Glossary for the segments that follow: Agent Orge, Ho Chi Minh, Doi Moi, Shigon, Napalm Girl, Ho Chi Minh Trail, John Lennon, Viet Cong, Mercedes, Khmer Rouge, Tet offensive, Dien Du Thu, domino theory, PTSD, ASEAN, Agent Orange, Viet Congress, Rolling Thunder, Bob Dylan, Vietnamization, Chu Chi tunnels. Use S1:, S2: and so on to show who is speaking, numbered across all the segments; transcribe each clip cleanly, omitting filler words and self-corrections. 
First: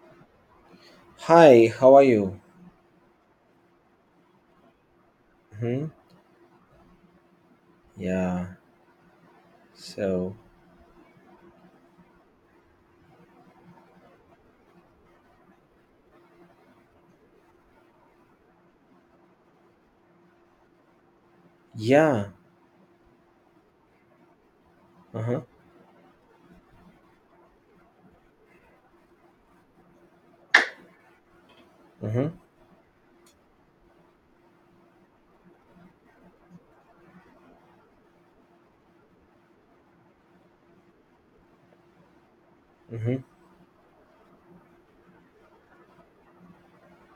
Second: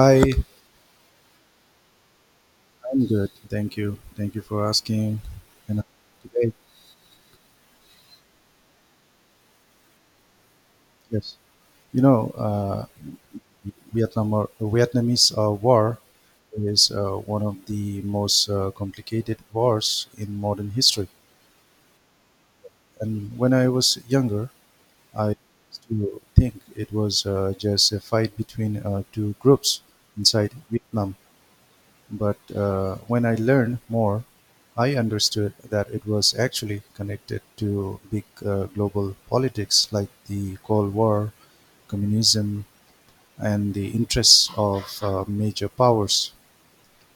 S1: Hi.
S2: Hi, how are you?
S1: I'm good. Thank you. Thank you for asking. And
S2: Hmm.
S1: today,
S2: Yeah. So,
S1: yes, you know, Vietnam or Vietnamese war is one of the most complicated wars in modern history.
S2: yeah.
S1: And when I was younger, I
S2: Uh-huh.
S1: used to think it was just a fight between two groups inside Vietnam.
S2: Uh-huh.
S1: But when I learned more, I understood that it was actually connected to big global politics like the Cold War, communism,
S2: Uh-huh.
S1: and the interests of major powers.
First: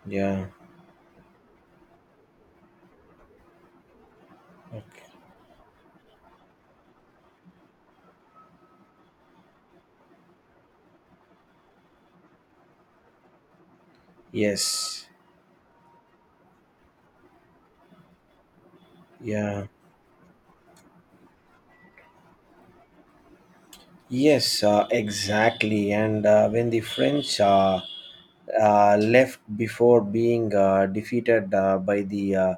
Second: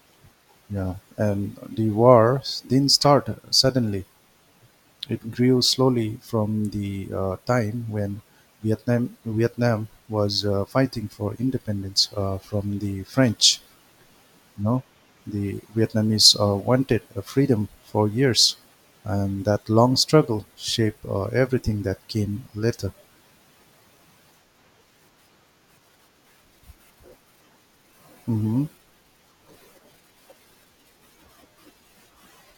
S2: Yeah.
S1: Yeah, and the war didn't start suddenly.
S2: Okay.
S1: It grew slowly from the time when Vietnam was fighting for independence from the French. You know,
S2: Yes.
S1: the Vietnamese wanted freedom for years, and
S2: Yeah.
S1: that long struggle shaped everything that came later.
S2: Yes, exactly. And when the French
S1: Mm-hmm.
S2: left before being defeated by the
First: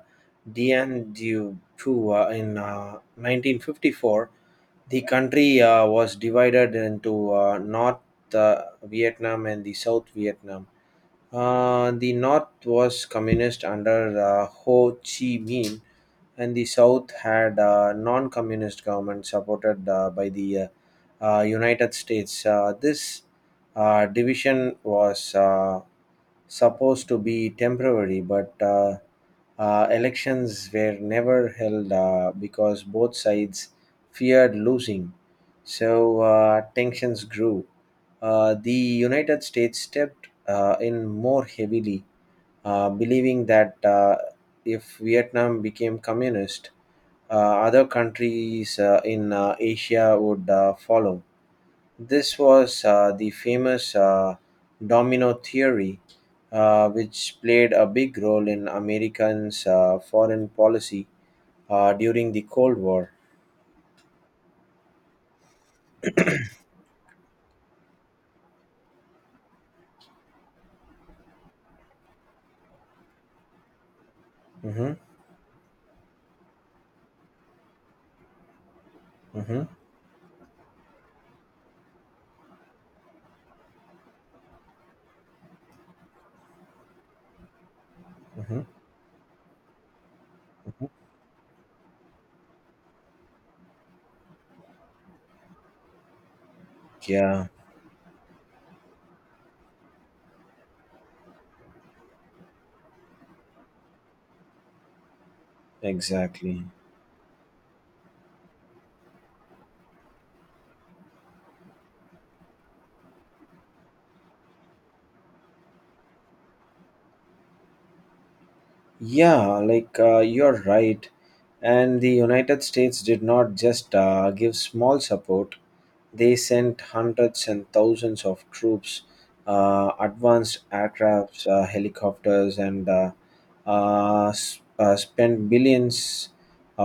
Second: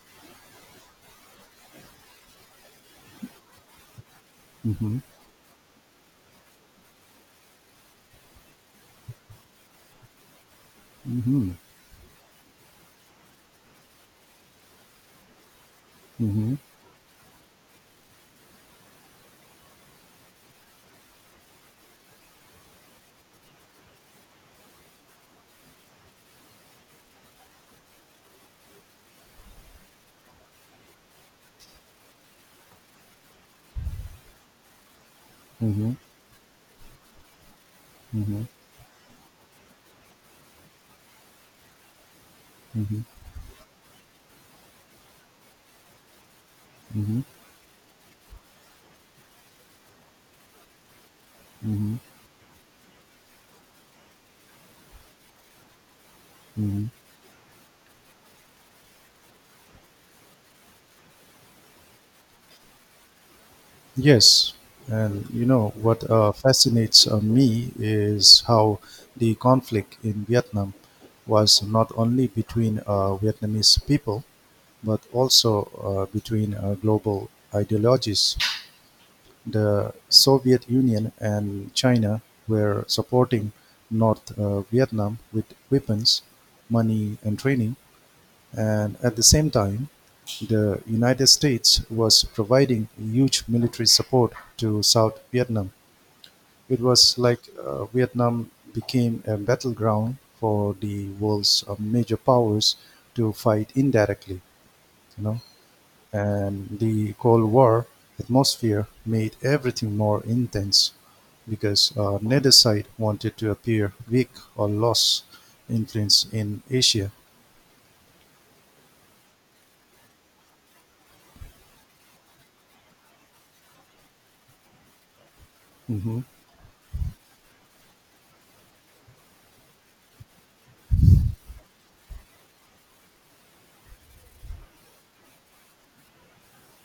S2: Dien Du Thu in 1954,
S1: Mm-hmm.
S2: the country was divided into North Vietnam and the South Vietnam.
S1: Mm-hmm.
S2: The north was communist under Ho Chi Minh, and
S1: Mm-hmm.
S2: the south had a non communist government supported by the United States. This division was supposed to be temporary, but elections were never held because both sides feared losing.
S1: Mm-hmm.
S2: So tensions grew.
S1: Mm-hmm.
S2: The United States stepped in more heavily,
S1: Mm-hmm.
S2: believing that if Vietnam became communist,
S1: Mm-hmm.
S2: uh, other countries in Asia would follow.
S1: Mm-hmm.
S2: This was the famous domino theory,
S1: Mm-hmm.
S2: which played a big role in Americans' foreign policy during the Cold War.
S1: Yes, and you know what fascinates me is how the conflict in Vietnam was not only between Vietnamese people
S2: Hmm.
S1: but also between global ideologies.
S2: Hmm.
S1: The Soviet Union and China were supporting North Vietnam with weapons, money, and training.
S2: Hmm.
S1: And at the same time, the United States was providing huge military support to South Vietnam. It was like
S2: Yeah,
S1: Vietnam became a battleground for the world's major powers to fight indirectly. You know,
S2: exactly.
S1: and the Cold War atmosphere made everything more intense because neither side wanted to appear weak or lose influence in Asia.
S2: Yeah, like you're right. And the United States did not just give small support.
S1: Hmm
S2: They sent hundreds and thousands of troops, advanced aircrafts, helicopters, and spent billions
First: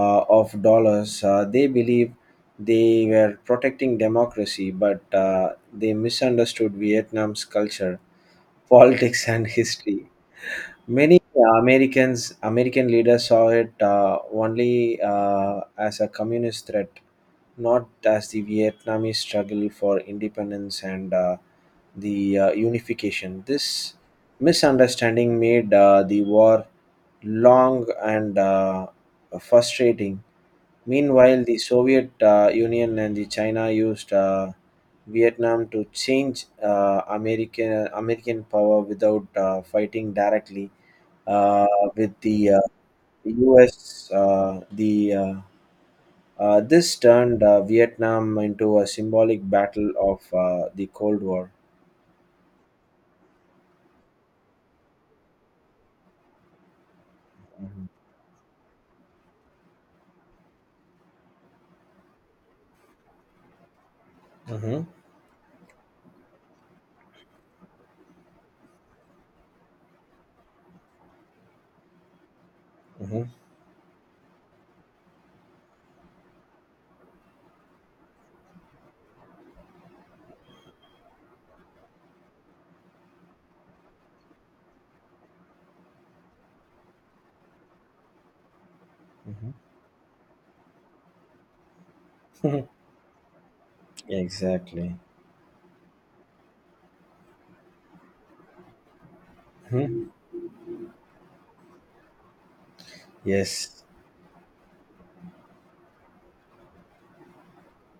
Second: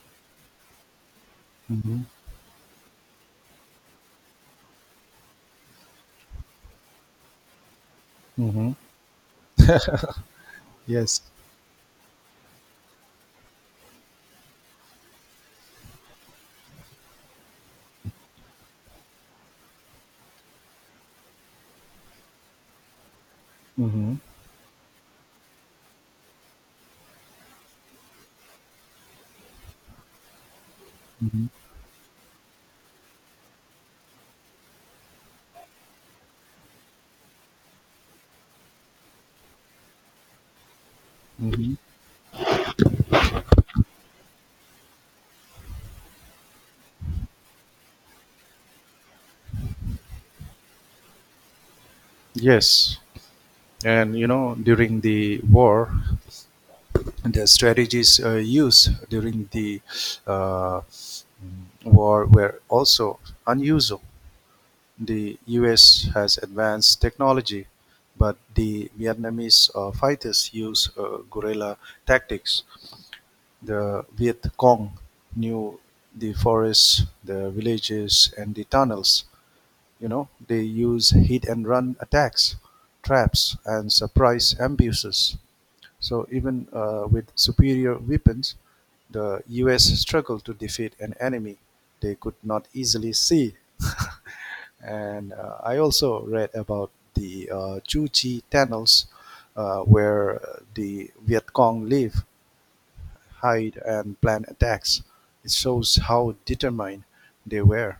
S2: of dollars. They
S1: hmm
S2: believed they were protecting democracy, but they misunderstood Vietnam's culture,
S1: hmm
S2: politics, and history. Many
S1: Yes.
S2: American leaders saw it only as a communist threat, not as the Vietnamese struggle for independence and the unification. This
S1: hmm
S2: misunderstanding made the war long and frustrating. Meanwhile,
S1: hmm
S2: the Soviet Union and the China used Vietnam to change American power without fighting directly uh,
S1: hmm
S2: with the U.S. The this turned Vietnam into a symbolic battle of the Cold War.
S1: Yes. And you know, during the war, the
S2: Mhm.
S1: strategies used during the uh, mm, war were also unusual.
S2: Mhm.
S1: The U.S. has advanced technology, but the Vietnamese fighters use guerrilla tactics.
S2: Mhm.
S1: The Viet Cong knew the forests, the villages, and the tunnels. You know, they use hit and run attacks, traps, and surprise ambushes. So even with superior weapons, the U.S. struggled to defeat an enemy they could not
S2: Mhm.
S1: easily see.
S2: Exactly.
S1: And I also read about the Chu Chi tunnels,
S2: Mhm.
S1: where the Viet Cong live, hide,
S2: Yes.
S1: and plan attacks. It shows how determined they were.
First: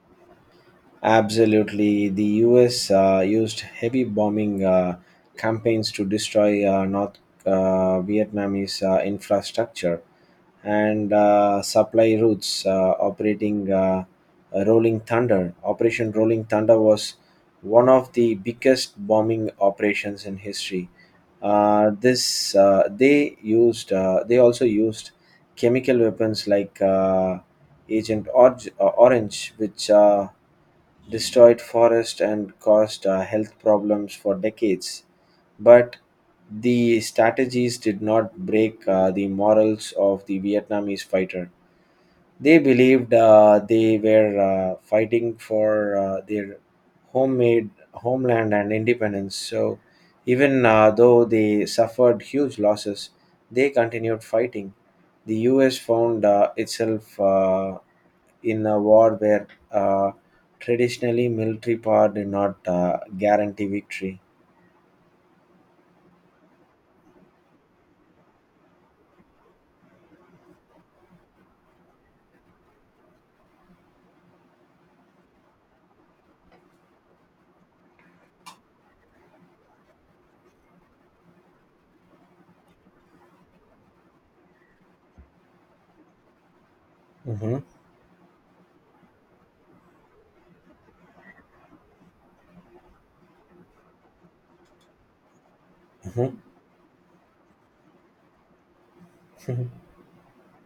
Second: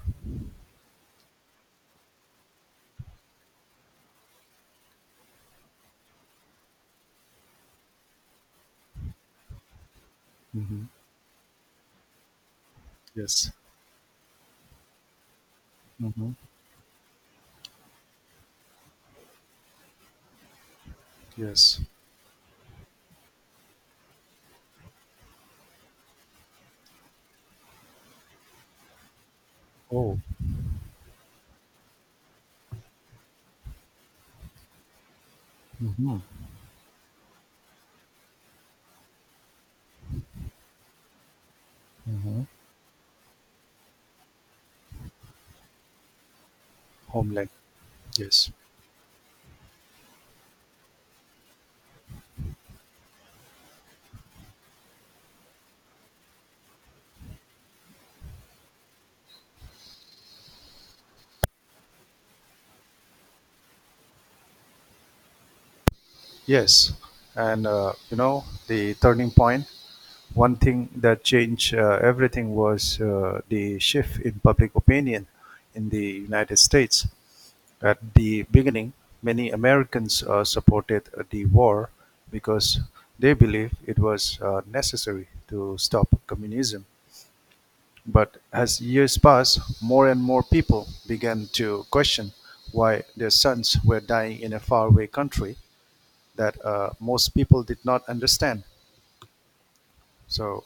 S2: Absolutely. The US used heavy bombing campaigns to destroy North Vietnamese infrastructure
S1: Hmm
S2: and supply routes
S1: Yes.
S2: operating Rolling Thunder. Operation
S1: hmm
S2: Rolling Thunder was one of the biggest bombing operations in history.
S1: Yes.
S2: This they used they also used chemical weapons like Agent Orange, which
S1: Oh.
S2: destroyed forests and caused health problems for decades. But
S1: hmm
S2: the strategies did not break the morals of the Vietnamese fighter.
S1: hmm
S2: They believed they were fighting for their
S1: Homeland.
S2: homemade homeland
S1: Yes.
S2: and independence. So even though they suffered huge losses, they continued fighting. The U.S. found itself in a war where traditionally military power did not guarantee victory.
S1: Yes, and you know the turning point. One thing that changed everything was the shift in public opinion in the United States. At the beginning, many Americans supported the war because they believed it was necessary to stop communism.
S2: Mhm.
S1: But as years passed, more and more people began to question why their sons were dying in a faraway country
S2: Mhm.
S1: that most people did not understand. So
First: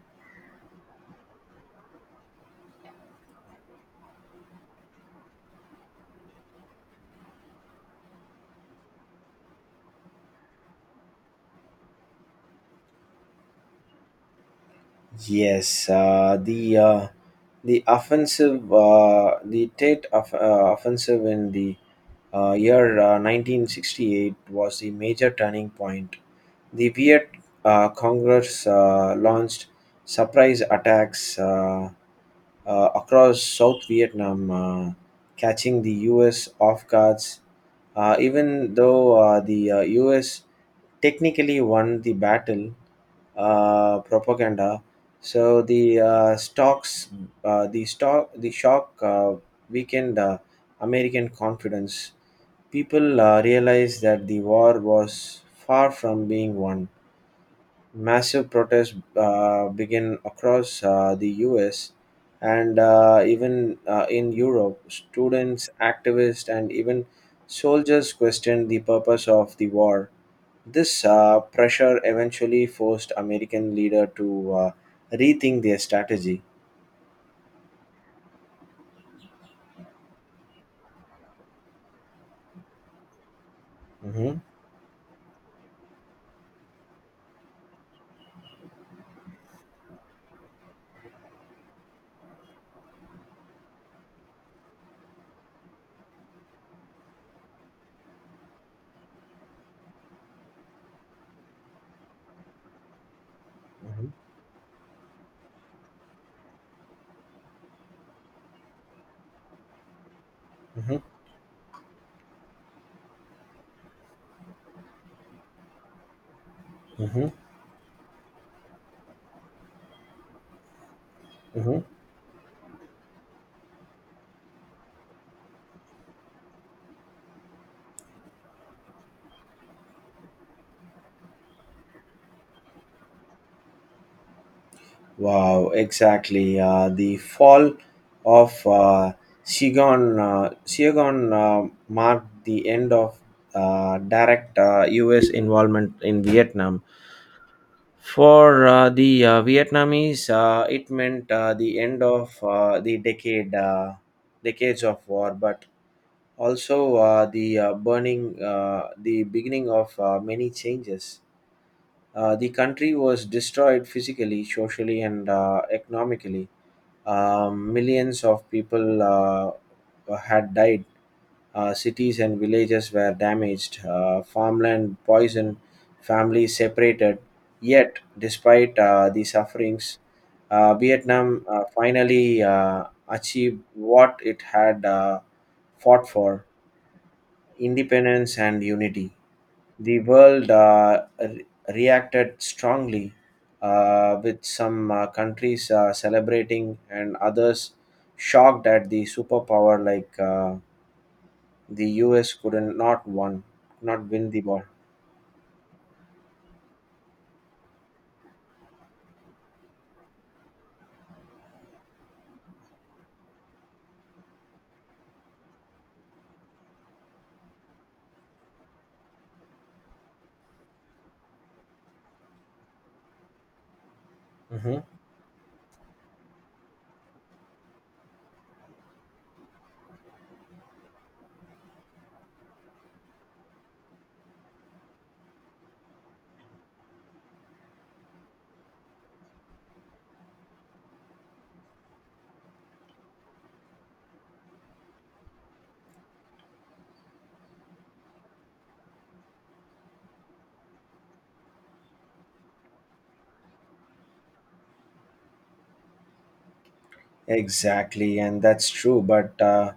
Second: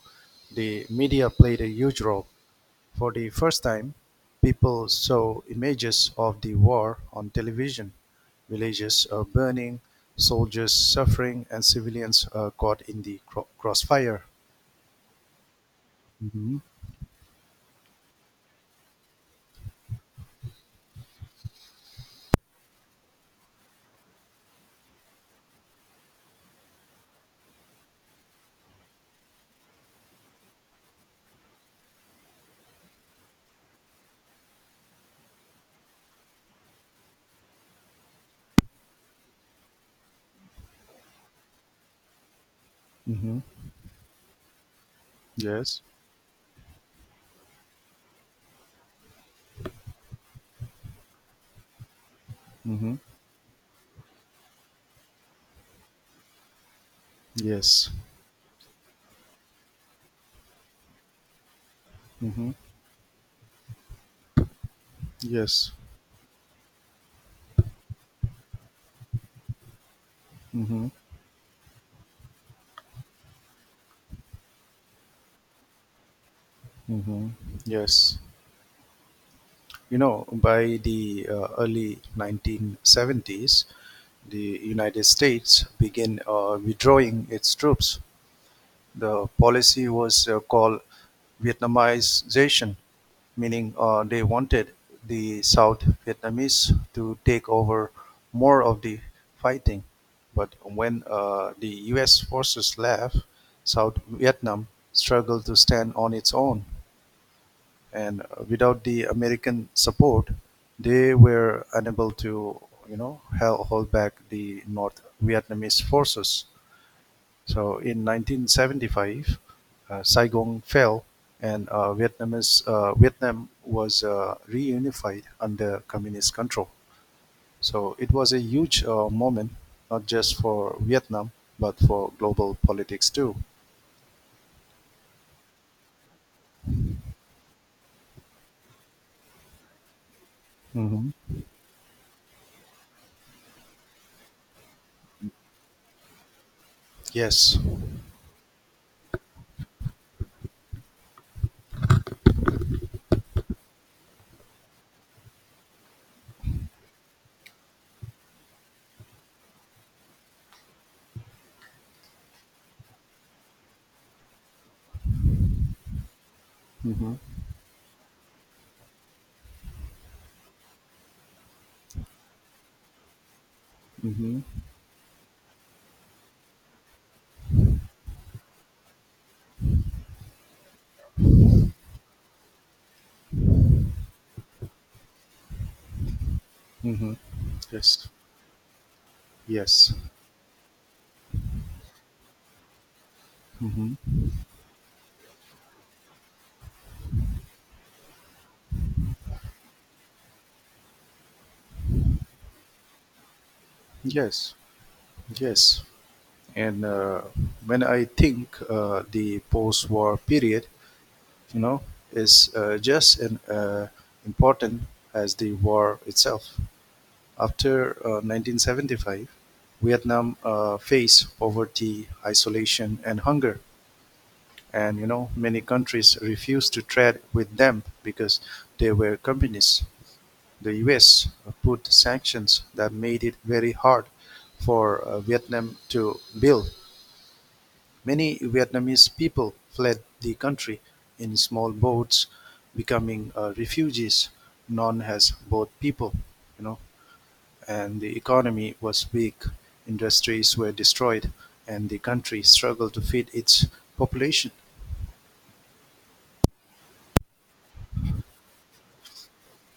S1: the media played a huge role. For the first time, people saw images of the war on television. Villages burning, soldiers suffering, and civilians caught in the crossfire.
S2: Yes,
S1: Mm-hmm.
S2: the Tet offensive in the year 1968 was the major turning point. The Viet Congress launched surprise attacks. Across South Vietnam, catching the US off guards. Even though the US technically won the battle,
S1: Mm-hmm.
S2: propaganda. So
S1: Yes.
S2: the stocks, the stock, the shock weakened American confidence.
S1: Mm-hmm.
S2: People realized that the war was far from being won.
S1: Yes.
S2: Massive protests began across the US
S1: Mm-hmm.
S2: and even in Europe. Students,
S1: Yes.
S2: activists, and even soldiers questioned the purpose of the war.
S1: Mm-hmm.
S2: This pressure eventually forced American leader to rethink their strategy.
S1: Mm-hmm. Yes, you know, by the early 1970s,
S2: Hmm.
S1: the United States began withdrawing its troops. The policy was called Vietnamization, meaning they wanted the South Vietnamese to take over more of the fighting. But when the US forces left, South
S2: Hmm.
S1: Vietnam struggled to stand on its own, and without the American support, they were unable to, you know, hold back the North Vietnamese forces.
S2: Hmm. Hmm.
S1: So in 1975, Saigon fell, and
S2: Hmm.
S1: Vietnam was reunified under communist control. So it was a huge moment, not just for Vietnam but for global politics too.
S2: Wow, exactly. The fall of
S1: Hmm
S2: Shigon marked the end of direct U.S. involvement in Vietnam.
S1: Yes.
S2: For the Vietnamese, it meant the end of decades of war, but also the beginning of many changes. The country was destroyed physically, socially, and economically.
S1: hmm
S2: Millions of people had died. Cities and villages were damaged. Uh,
S1: hmm
S2: farmland poisoned. Families separated. Yet, despite the sufferings, Vietnam finally achieved what it had fought for
S1: hmm Yes.
S2: independence and unity.
S1: Yes.
S2: The world reacted strongly,
S1: hmm
S2: with some countries celebrating and others shocked at the superpower like the US couldn't not win the
S1: Yes,
S2: war.
S1: yes. And when I think the post-war period, you know, is just as important as the war itself. After 1975, Vietnam faced poverty, isolation, and hunger.
S2: Hmm.
S1: And, you know, many countries refused to trade with them because they were communists. The US put sanctions that made it very hard for Vietnam to build. Many Vietnamese people fled the country in small boats, becoming refugees known as boat people, you know, and the economy was weak, industries were destroyed, and the country struggled to feed its population.
S2: Exactly, and that's true. But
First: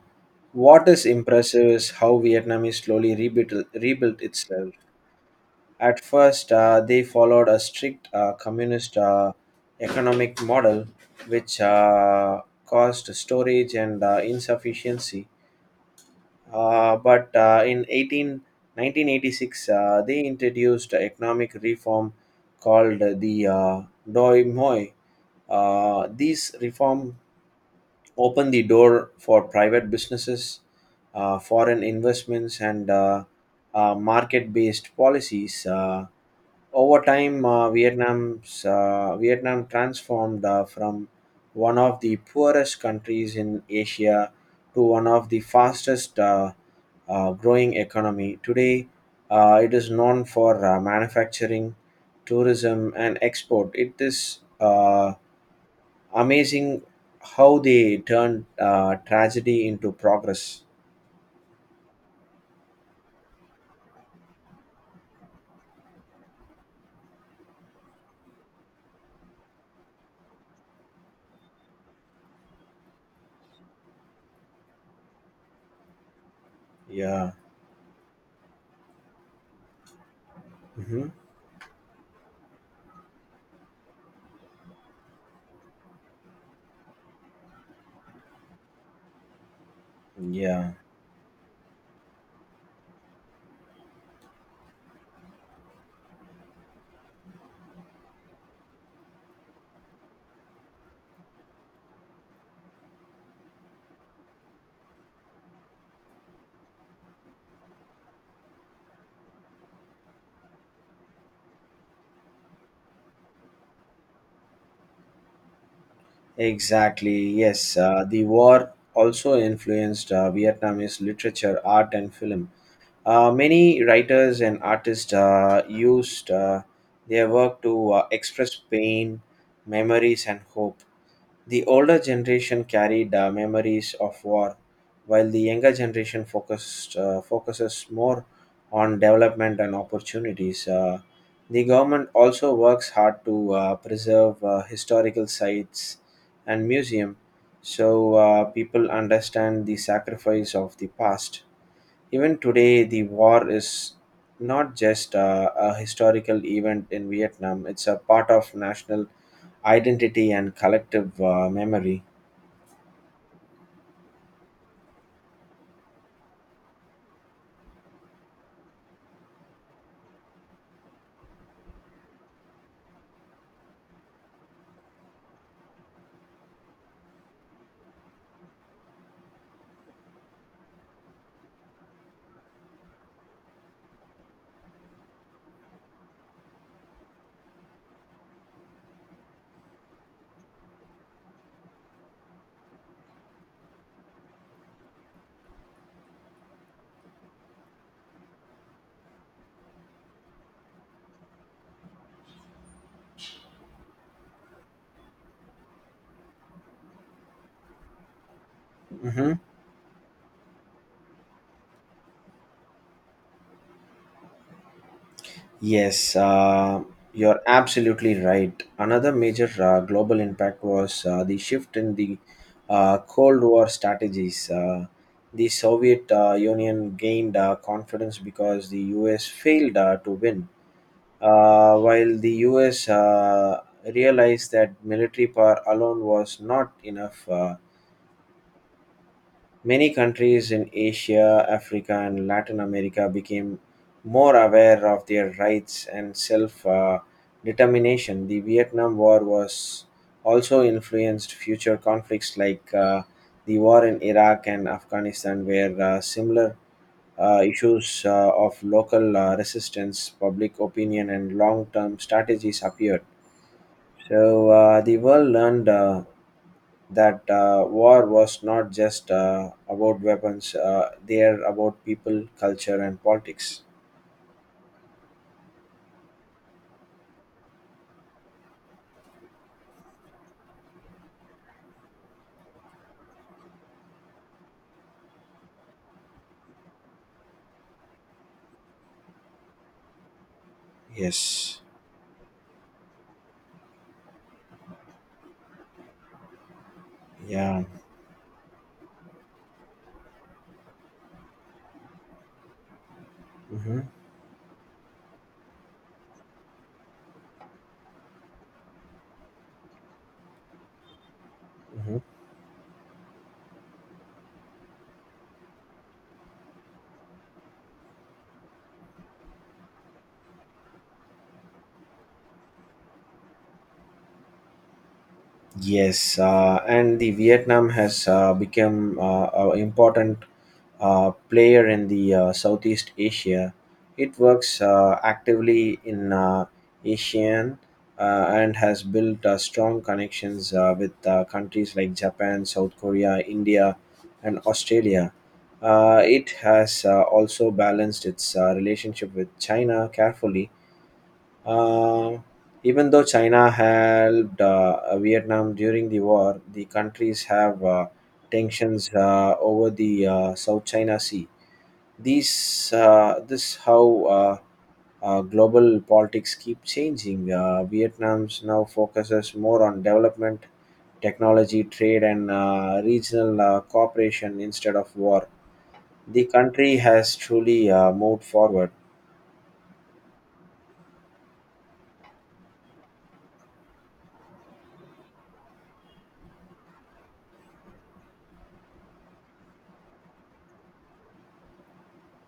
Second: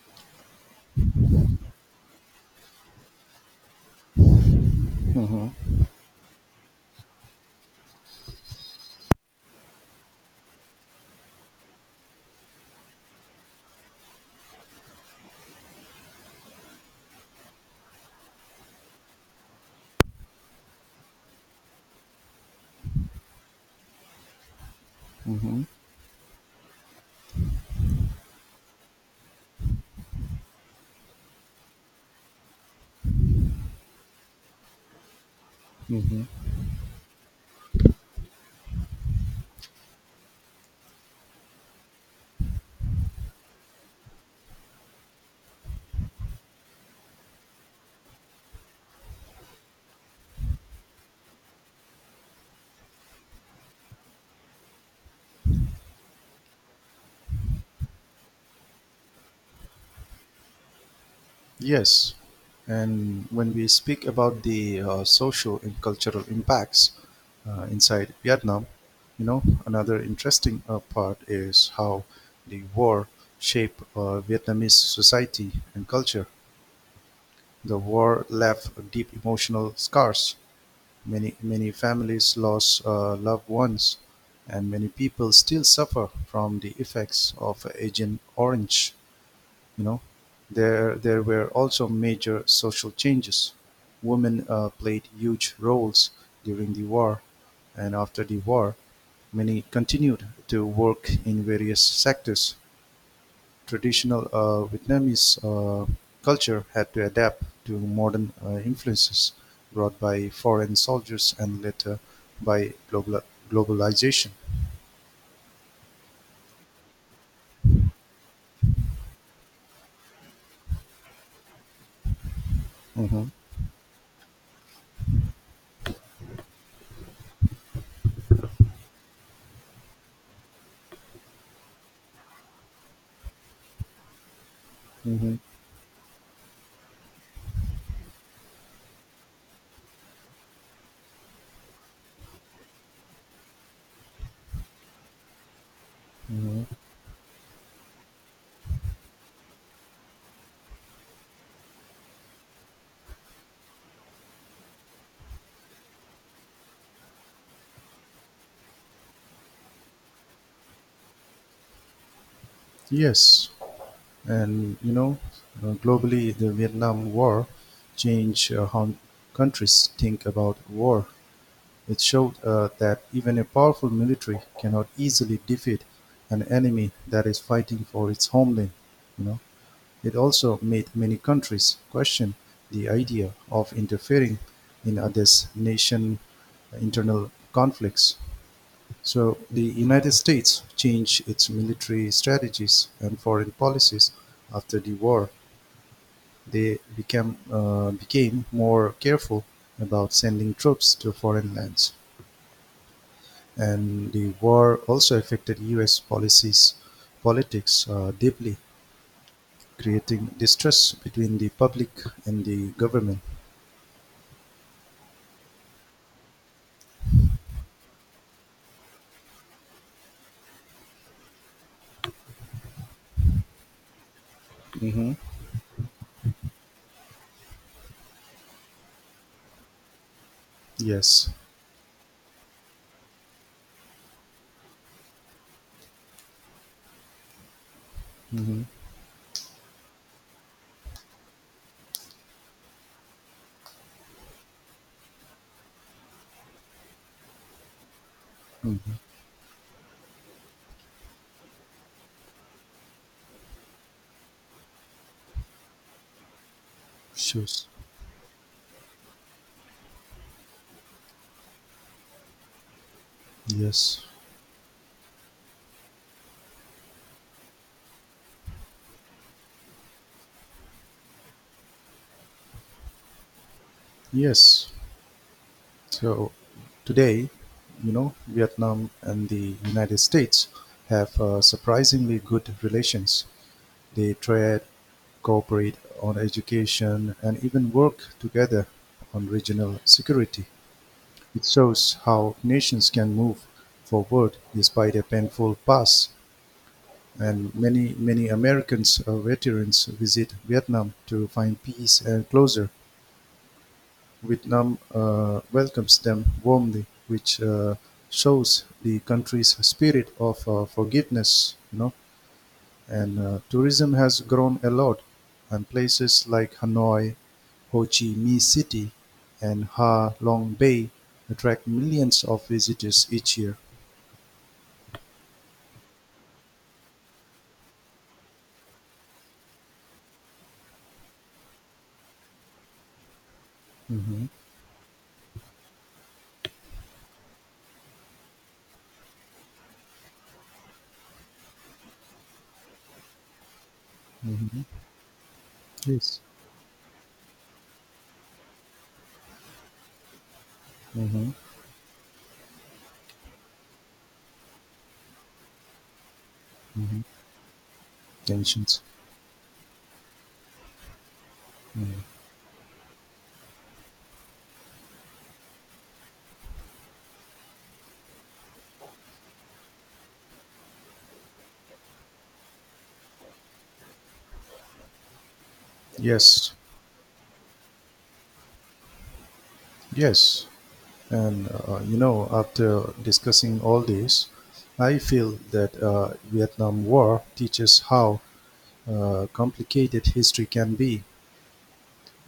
S2: what is impressive is how Vietnam is slowly rebuilt itself.
S1: Mhm.
S2: At first, they followed a strict communist economic model, which caused storage and insufficiency. But in 1986, they introduced economic reform called the Doi Moi.
S1: Mhm.
S2: These reform opened the door for private businesses, foreign investments, and market-based policies. Uh,
S1: Mhm.
S2: over time, Vietnam transformed from one of the poorest countries in Asia to one of the fastest growing economy. Today, it is known for manufacturing, tourism, and export. It is amazing how they turned tragedy into progress.
S1: Yes, and when we speak about the social and cultural impacts inside Vietnam, you know, another interesting part is how the war shaped Vietnamese society and culture.
S2: Yeah.
S1: The war left deep emotional scars.
S2: Hmm.
S1: Many families lost loved ones, and many people still suffer from the effects of Agent Orange. You know,
S2: Yeah.
S1: there were also major social changes. Women played huge roles during the war, and after the war many continued to work in various sectors. Traditional Vietnamese culture had to adapt to modern influences brought by foreign soldiers and later by globalization.
S2: Exactly, yes. The war also influenced Vietnamese literature, art, and film.
S1: Mhm.
S2: Many writers and artists used their work to express pain, memories, and hope. The older generation carried memories of war, while
S1: Mhm.
S2: the younger generation focuses more on development and opportunities. The government also works hard to preserve historical sites
S1: Mhm.
S2: and museum so people understand the sacrifice of the past. Even today, the war is not just a historical event in Vietnam, it's a part of national identity and collective memory.
S1: Yes. And you know, globally, the Vietnam War changed how countries think about war. It showed that even a powerful military cannot easily defeat an enemy that is fighting for its homeland. You know, it also made many countries question the idea of interfering in others' nation, internal conflicts. So the United States changed its military strategies and foreign policies after the war. They became more careful about sending troops to foreign lands, and the war also affected U.S. policies politics deeply,
S2: Hmm.
S1: creating distrust between the public and the government.
S2: Yes, you're absolutely right. Another major global impact was the shift in the Cold War strategies. Uh,
S1: Hmm
S2: the Soviet Union gained confidence because the US failed to win,
S1: Yes.
S2: while the US realized that military power alone was not enough.
S1: hmm
S2: Many countries in Asia, Africa, and Latin America became more aware of their rights and self determination. The Vietnam War was also influenced future conflicts like the war in Iraq and Afghanistan, where similar
S1: Sure.
S2: issues of local resistance, public opinion, and long term strategies appeared.
S1: Yes.
S2: So the world learned that war was not just about weapons; they are about people, culture, and politics.
S1: Yes. So today, you know, Vietnam and the United States have surprisingly good relations. They trade, cooperate on education, and even work together on regional security. It
S2: Yes.
S1: shows how nations can move forward despite a painful past. And
S2: Yeah.
S1: many Americans veterans visit Vietnam to find peace and closure.
S2: Hmm.
S1: Vietnam welcomes them warmly, which shows the country's spirit of forgiveness. You know,
S2: Hmm.
S1: and tourism has grown a lot, and places like Hanoi, Ho Chi Minh City, and Ha Long Bay attract millions of visitors each year.
S2: Yes, and the Vietnam has become an important player in the Southeast Asia. It
S1: Mm-hmm.
S2: works actively in ASEAN uh, and has built strong connections with countries like Japan, South Korea, India, and
S1: Mm-hmm.
S2: Australia. Uh,
S1: Yes.
S2: it has also balanced its relationship with China carefully.
S1: Mm-hmm.
S2: Uh, even though China helped Vietnam during the war, the countries have
S1: Tensions.
S2: tensions over the South China Sea. This how global politics keep changing. Vietnam's now focuses more on development, technology, trade, and regional cooperation instead of war. The
S1: Yes.
S2: country has truly moved forward.
S1: Yes, and you know, after discussing all this, I feel that Vietnam War teaches how complicated history can be.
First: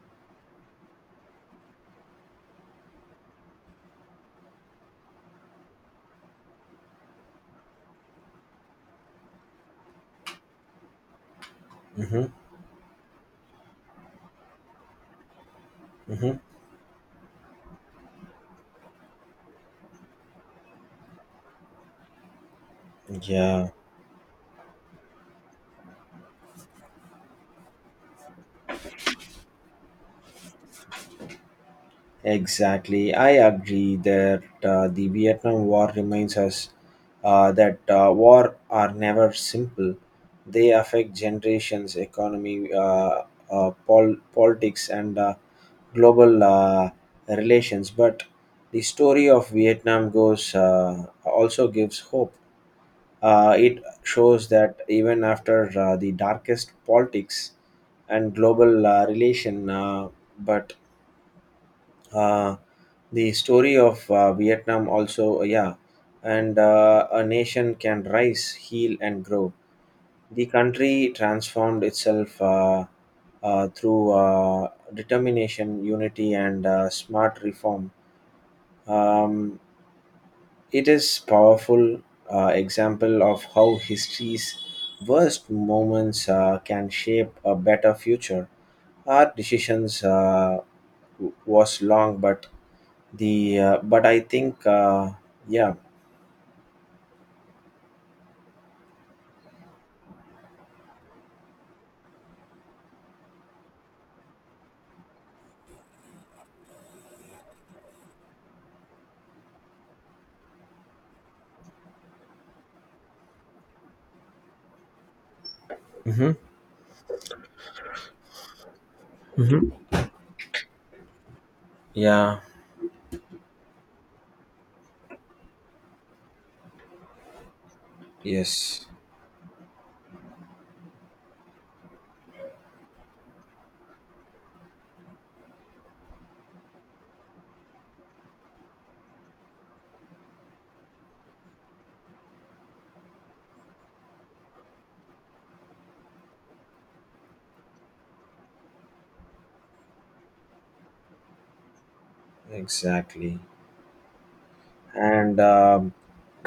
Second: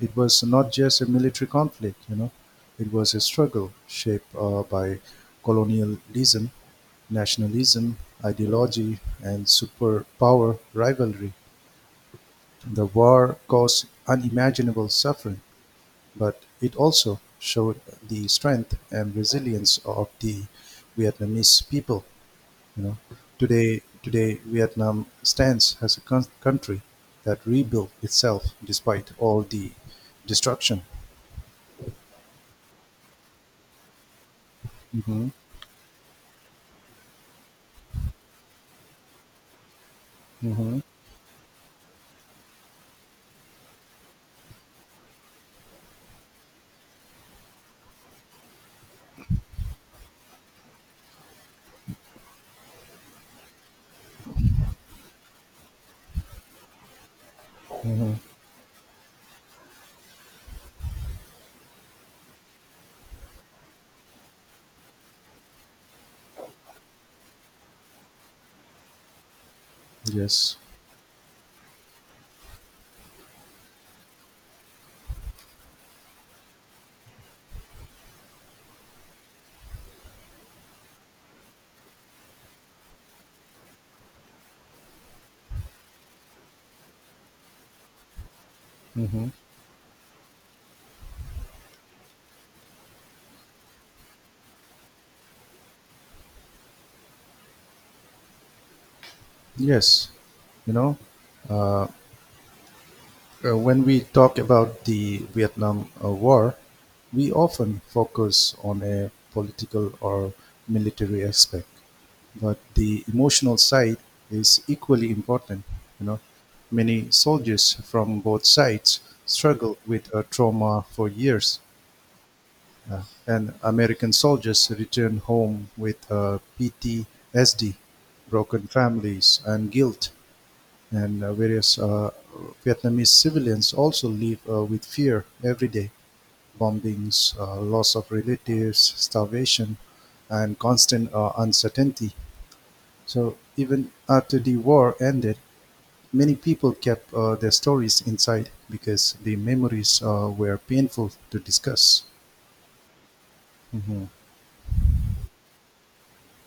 S1: It was not just a military conflict, you know, it was a struggle shaped by colonialism, nationalism, ideology, and superpower rivalry.
S2: Hmm.
S1: The war caused unimaginable suffering,
S2: Hmm.
S1: but it also showed the strength and resilience of the Vietnamese people. You know,
S2: Yeah.
S1: today Vietnam stands as a country that rebuilt itself despite all the destruction.
S2: Exactly. I agree that the
S1: Mhm.
S2: Vietnam War reminds us that war are never simple. They
S1: Mm-hmm.
S2: affect generations, economy, politics, and global relations. But the story of Vietnam goes also gives hope. It shows that even after the darkest politics and global relation, but uh, the story of Vietnam also, yeah, and a nation can rise, heal, and grow. The
S1: Yes.
S2: country transformed itself through determination, unity, and smart reform. Um, it is powerful example of how history's worst moments can shape a better future.
S1: Mm-hmm.
S2: Our decisions was long, but the but I think yeah.
S1: Yes. You know, uh, when we talk about the Vietnam War, we often focus on a political or military aspect, but the emotional side is equally important. You know,
S2: Hmm.
S1: many soldiers from both sides struggle
S2: Hmm.
S1: with trauma for years.
S2: Yeah.
S1: And American soldiers returned home with PTSD, broken
S2: Yes.
S1: families, and guilt. And various Vietnamese civilians also live with fear every day: bombings, loss of relatives, starvation, and constant uncertainty. So even after the war ended, many people kept their stories inside because the memories were painful to discuss.
S2: Exactly.
S1: Mhm.
S2: And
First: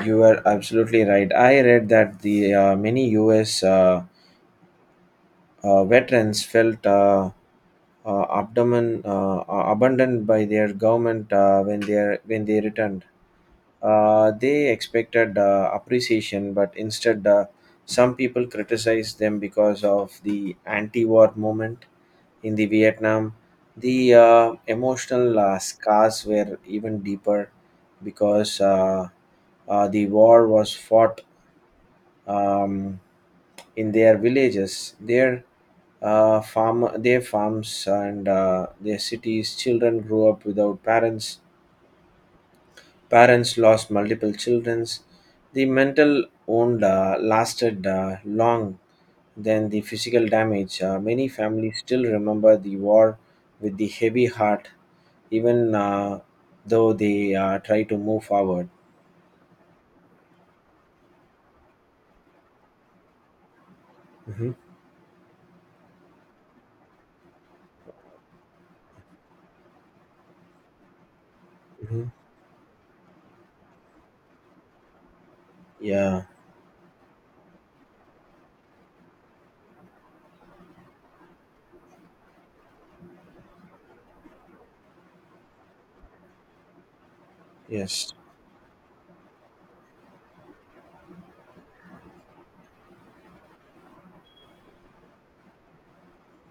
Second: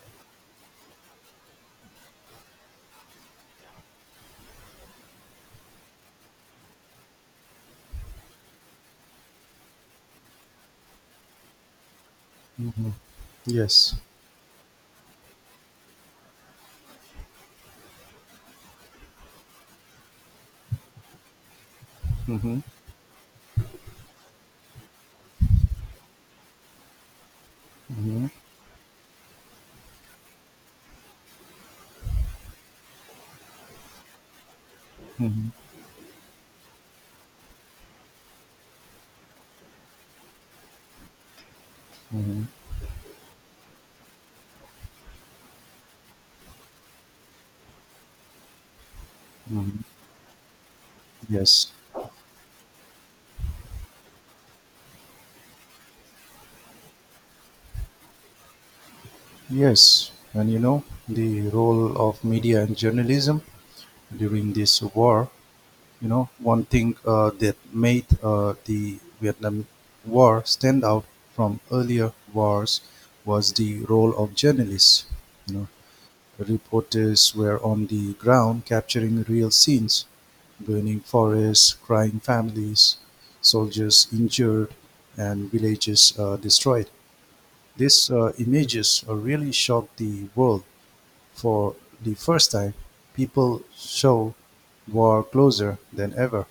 S2: you were absolutely right. I read that the many U.S. Veterans felt. Abdomen abandoned by their government when when they returned.
S1: Yes.
S2: They expected appreciation, but instead, some people criticized them because of the anti-war movement in
S1: hmm
S2: the Vietnam. The emotional scars were even deeper
S1: Mhm.
S2: because The war was fought um, in their villages,
S1: Mhm.
S2: their farms, and their cities. Children grew up without parents. Parents lost multiple childrens. The mental wound lasted long than the
S1: Mhm.
S2: physical damage. Many
S1: Yes,
S2: families still remember the war with the heavy heart, even though they try to move forward.
S1: yes. And you know, the role of media and journalism
S2: Hmm.
S1: during this war, you know, one thing that made the Vietnam War stand out from
S2: Hmm.
S1: earlier wars was the role of journalists. You know,
S2: Yeah.
S1: reporters were on the ground capturing real scenes: burning forests, crying families, soldiers injured, and villages destroyed. These
S2: Yes.
S1: uh, images uh, really shocked the world. For the first time, people saw war closer than ever.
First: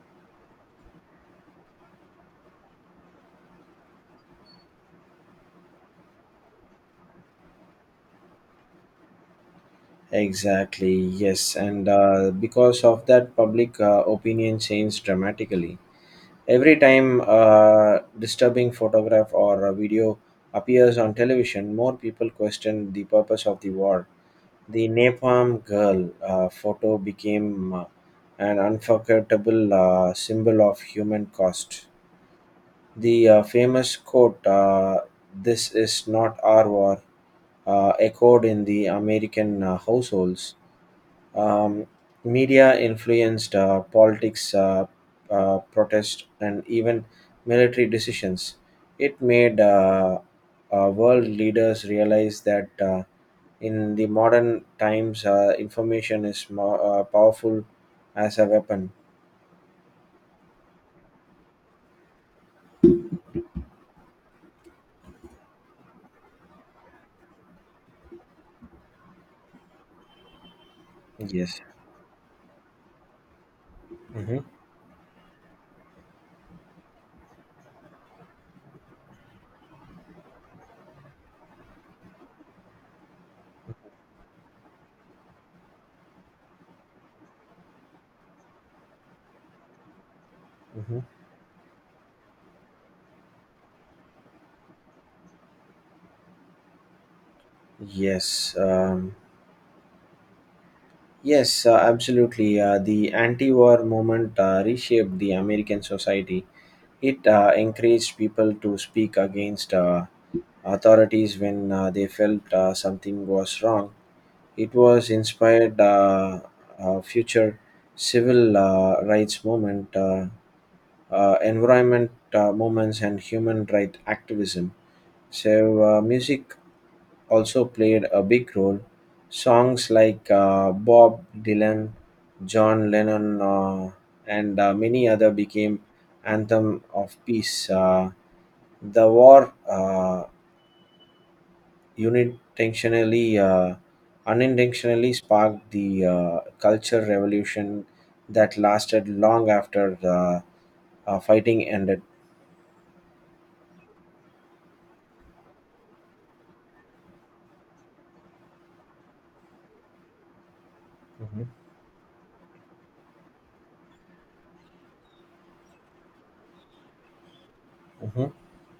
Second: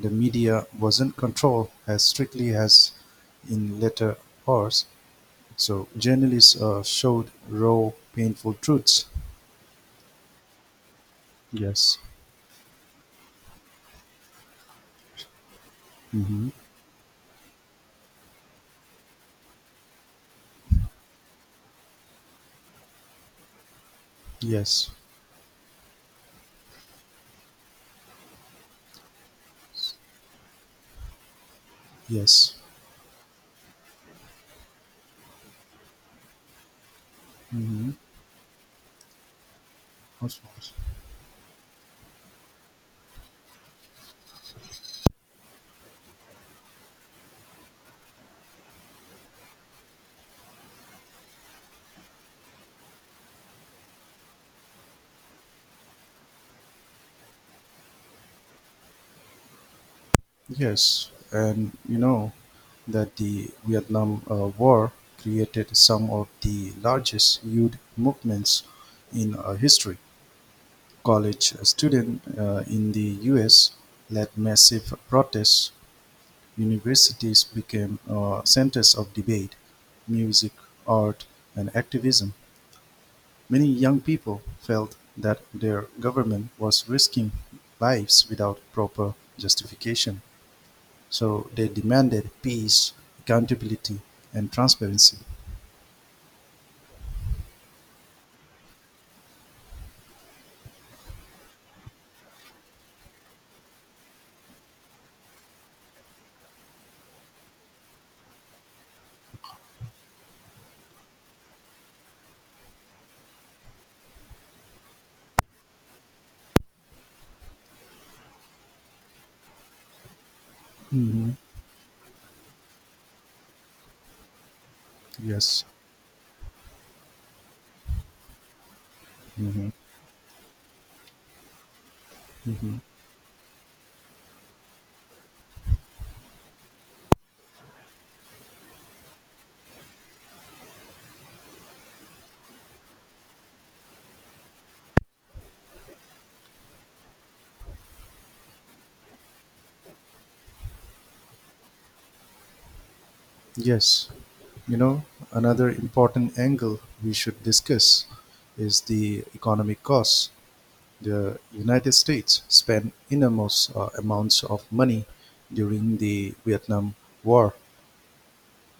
S1: The media wasn't controlled as strictly as in later wars, so journalists showed raw, painful truths.
S2: Exactly, yes. And
S1: Yes.
S2: because of that, public opinion changed dramatically.
S1: hmm
S2: Every time a disturbing photograph or a video appears on television, more people question the purpose of the war. The
S1: Yes.
S2: Napalm Girl photo became an unforgettable symbol of human cost.
S1: Yes.
S2: The famous quote, "This is not our war,"
S1: hmm
S2: echoed in the American
S1: Of
S2: households.
S1: course.
S2: Um, media influenced politics, protest, and even military decisions. It made world leaders realize that in the modern times, information is more powerful as a weapon.
S1: Yes, and you know that the Vietnam War created some of the largest youth movements in history. College
S2: Yes.
S1: students in the US led
S2: Hmm.
S1: massive protests. Universities became centers of debate, music, art, and activism. Many young people felt that their government was risking lives without proper justification.
S2: Hmm.
S1: So they demanded peace, accountability, and transparency.
S2: Yes, yes, absolutely. The anti-war movement reshaped the American society. It encouraged people to speak against authorities when they felt something was wrong. It was inspired a future civil rights movement,
S1: Hmm
S2: environment movements, and human rights activism. So
S1: Yes.
S2: music also played a big role.
S1: hmm
S2: Songs like Bob Dylan,
S1: hmm
S2: John Lennon, and many other became anthem of peace. The war unintentionally uh, unintentionally sparked the culture revolution that lasted long after the fighting ended.
S1: Yes. You know, another important angle we should discuss is the economic costs. The
S2: Mhm.
S1: United States spent enormous amounts of money during the Vietnam War,
S2: Mhm.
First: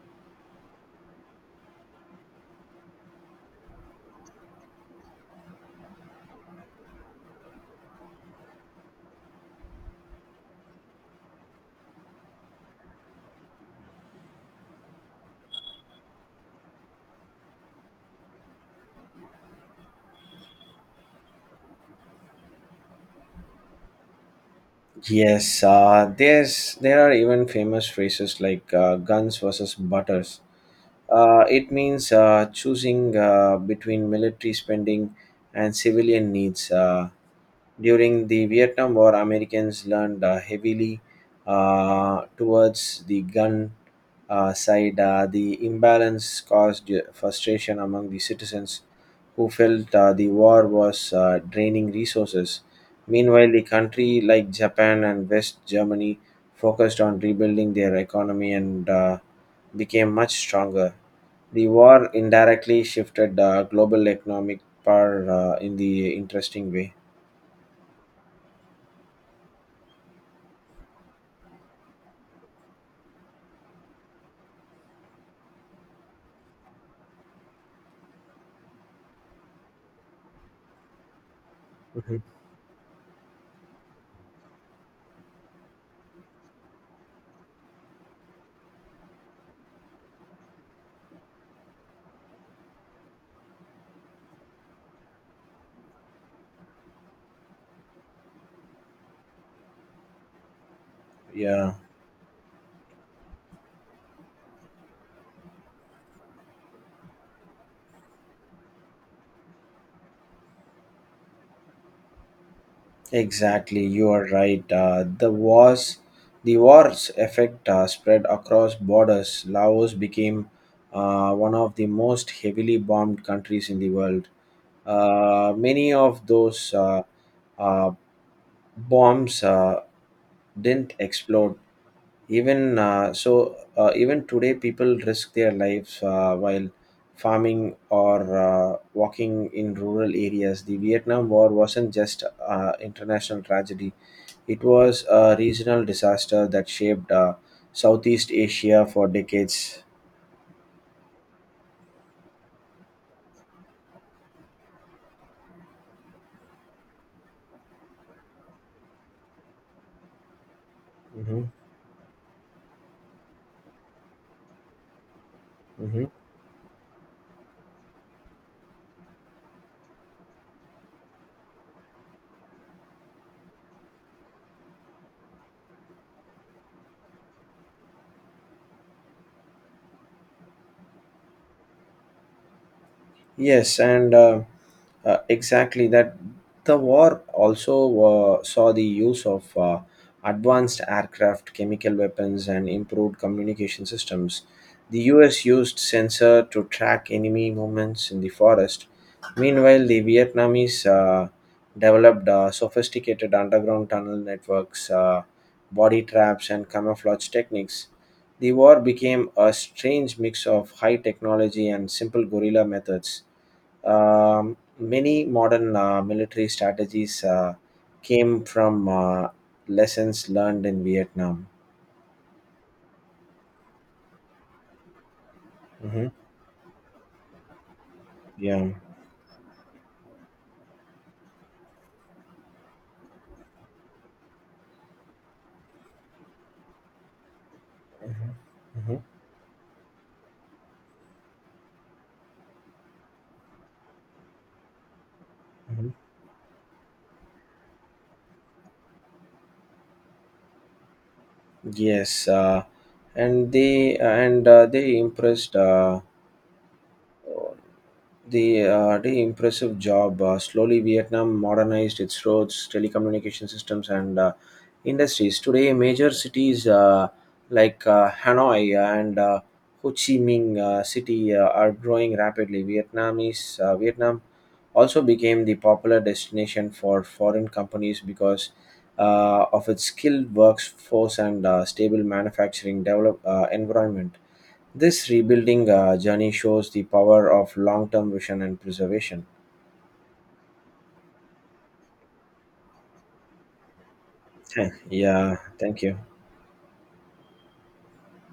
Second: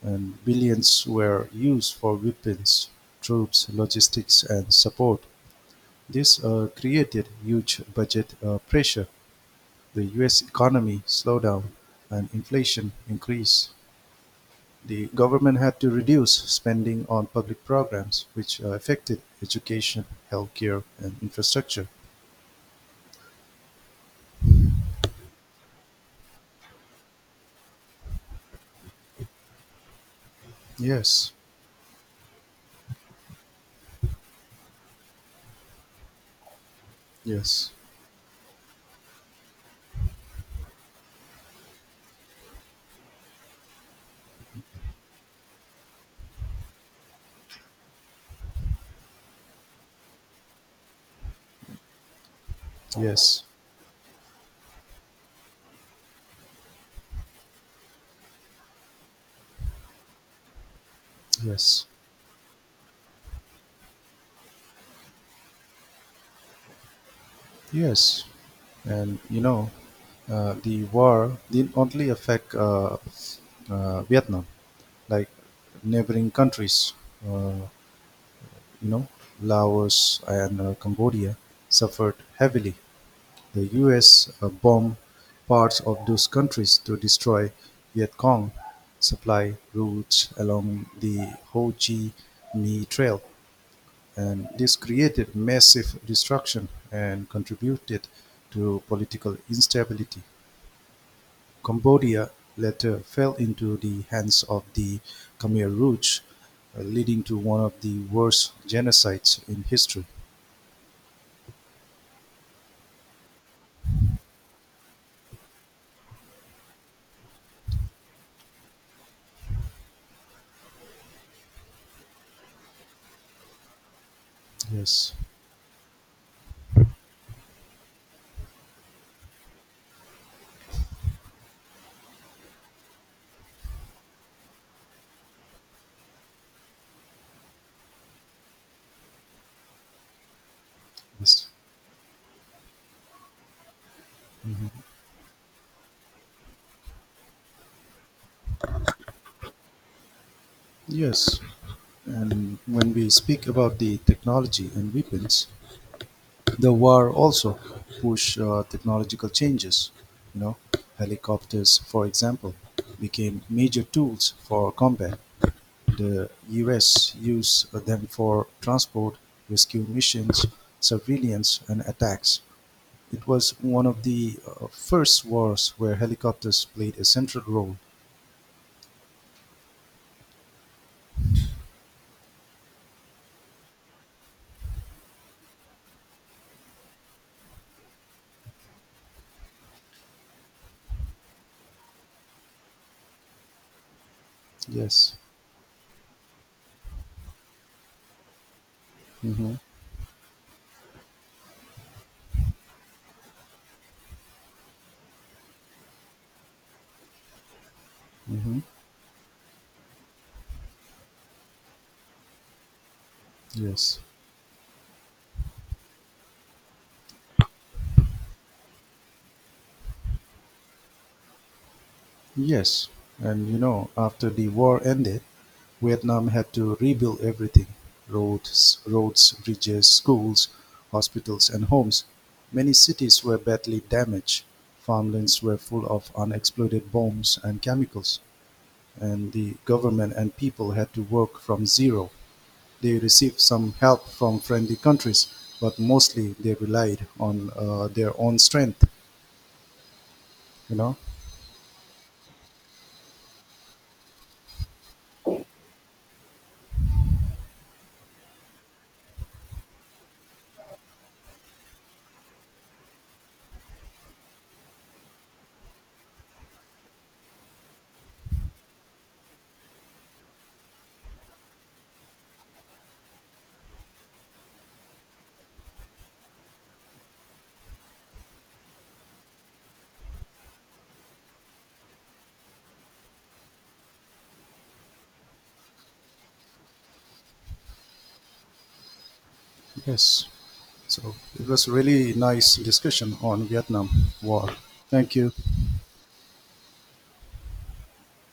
S1: and billions were used for weapons, troops, logistics, and support. This created huge budget pressure. The U.S. economy slowed down and inflation increased. The government had to reduce spending on public programs, which affected education, healthcare, and infrastructure.
S2: Yes, there are even famous phrases like guns versus butters.
S1: Yes,
S2: It means choosing between military spending and civilian needs. Uh,
S1: yes,
S2: during the Vietnam War, Americans learned heavily towards the gun side. The imbalance caused frustration among the citizens who felt the war was draining resources.
S1: yes,
S2: Meanwhile, a country like Japan and West Germany focused on rebuilding their economy and became much stronger. The
S1: yes,
S2: war indirectly shifted global economic power in the interesting way.
S1: yes. And you know, the war didn't only affect Vietnam, like neighboring countries, uh, you know, Laos and Cambodia suffered
S2: Mhm.
S1: heavily. The U. S. Bombed parts of those countries to destroy Viet Cong supply routes along the Ho Chi Minh Trail, and this created massive destruction and contributed to political instability.
S2: Yeah.
S1: Cambodia later fell into the hands of the Khmer Rouge, leading to one of the worst genocides in history.
S2: Exactly, you are right. The war's effect spread across borders. Laos became one of the most heavily bombed countries in the world.
S1: Yes.
S2: Many of those uh, bombs didn't explode. Even today, people risk their lives while farming or walking in rural areas. The Vietnam War
S1: Yes.
S2: wasn't just international tragedy; it was a regional disaster that shaped Southeast Asia for decades.
S1: Yes. And when we speak about the technology and weapons, the war also push technological changes. You know,
S2: Mhm.
S1: helicopters, for example, became major tools for combat.
S2: Mhm.
S1: The U.S. used them for transport, rescue missions, surveillance, and attacks. It was one of the first wars where helicopters played a central role.
S2: Yes, and exactly that the war also saw the use of advanced aircraft, chemical weapons, and improved communication systems. The
S1: Yes.
S2: US used sensor to track enemy movements in the forest.
S1: hmm
S2: Meanwhile, the Vietnamese developed sophisticated underground tunnel networks, body traps, and camouflage techniques. The
S1: hmm
S2: war became a strange mix of high technology and simple guerrilla methods.
S1: Yes.
S2: Um, Many modern military strategies came from lessons learned in Vietnam.
S1: Yes, and you know, after the war ended,
S2: Hmm.
S1: Vietnam had to rebuild everything:
S2: Yeah.
S1: roads, bridges, schools, hospitals, and homes. Many cities were badly damaged. Farmlands were full of unexploded bombs and chemicals,
S2: Mhm. Mhm.
S1: and the government and people had to work from zero. They received some help from friendly countries, but
S2: Mhm.
S1: mostly they relied on their own strength, you know?
S2: Yes, and they impressed the impressive job. Slowly, Vietnam modernized its roads, telecommunication systems, and industries. Today, major cities like Hanoi and Ho Chi Minh City are growing rapidly. Vietnam also became the popular destination for foreign companies because of its skilled workforce and stable manufacturing develop environment. This rebuilding journey shows the power of long term vision and preservation.
S1: Yes. So it was really nice discussion on Vietnam War.
S2: Huh.
S1: Thank you.
S2: Yeah, thank you.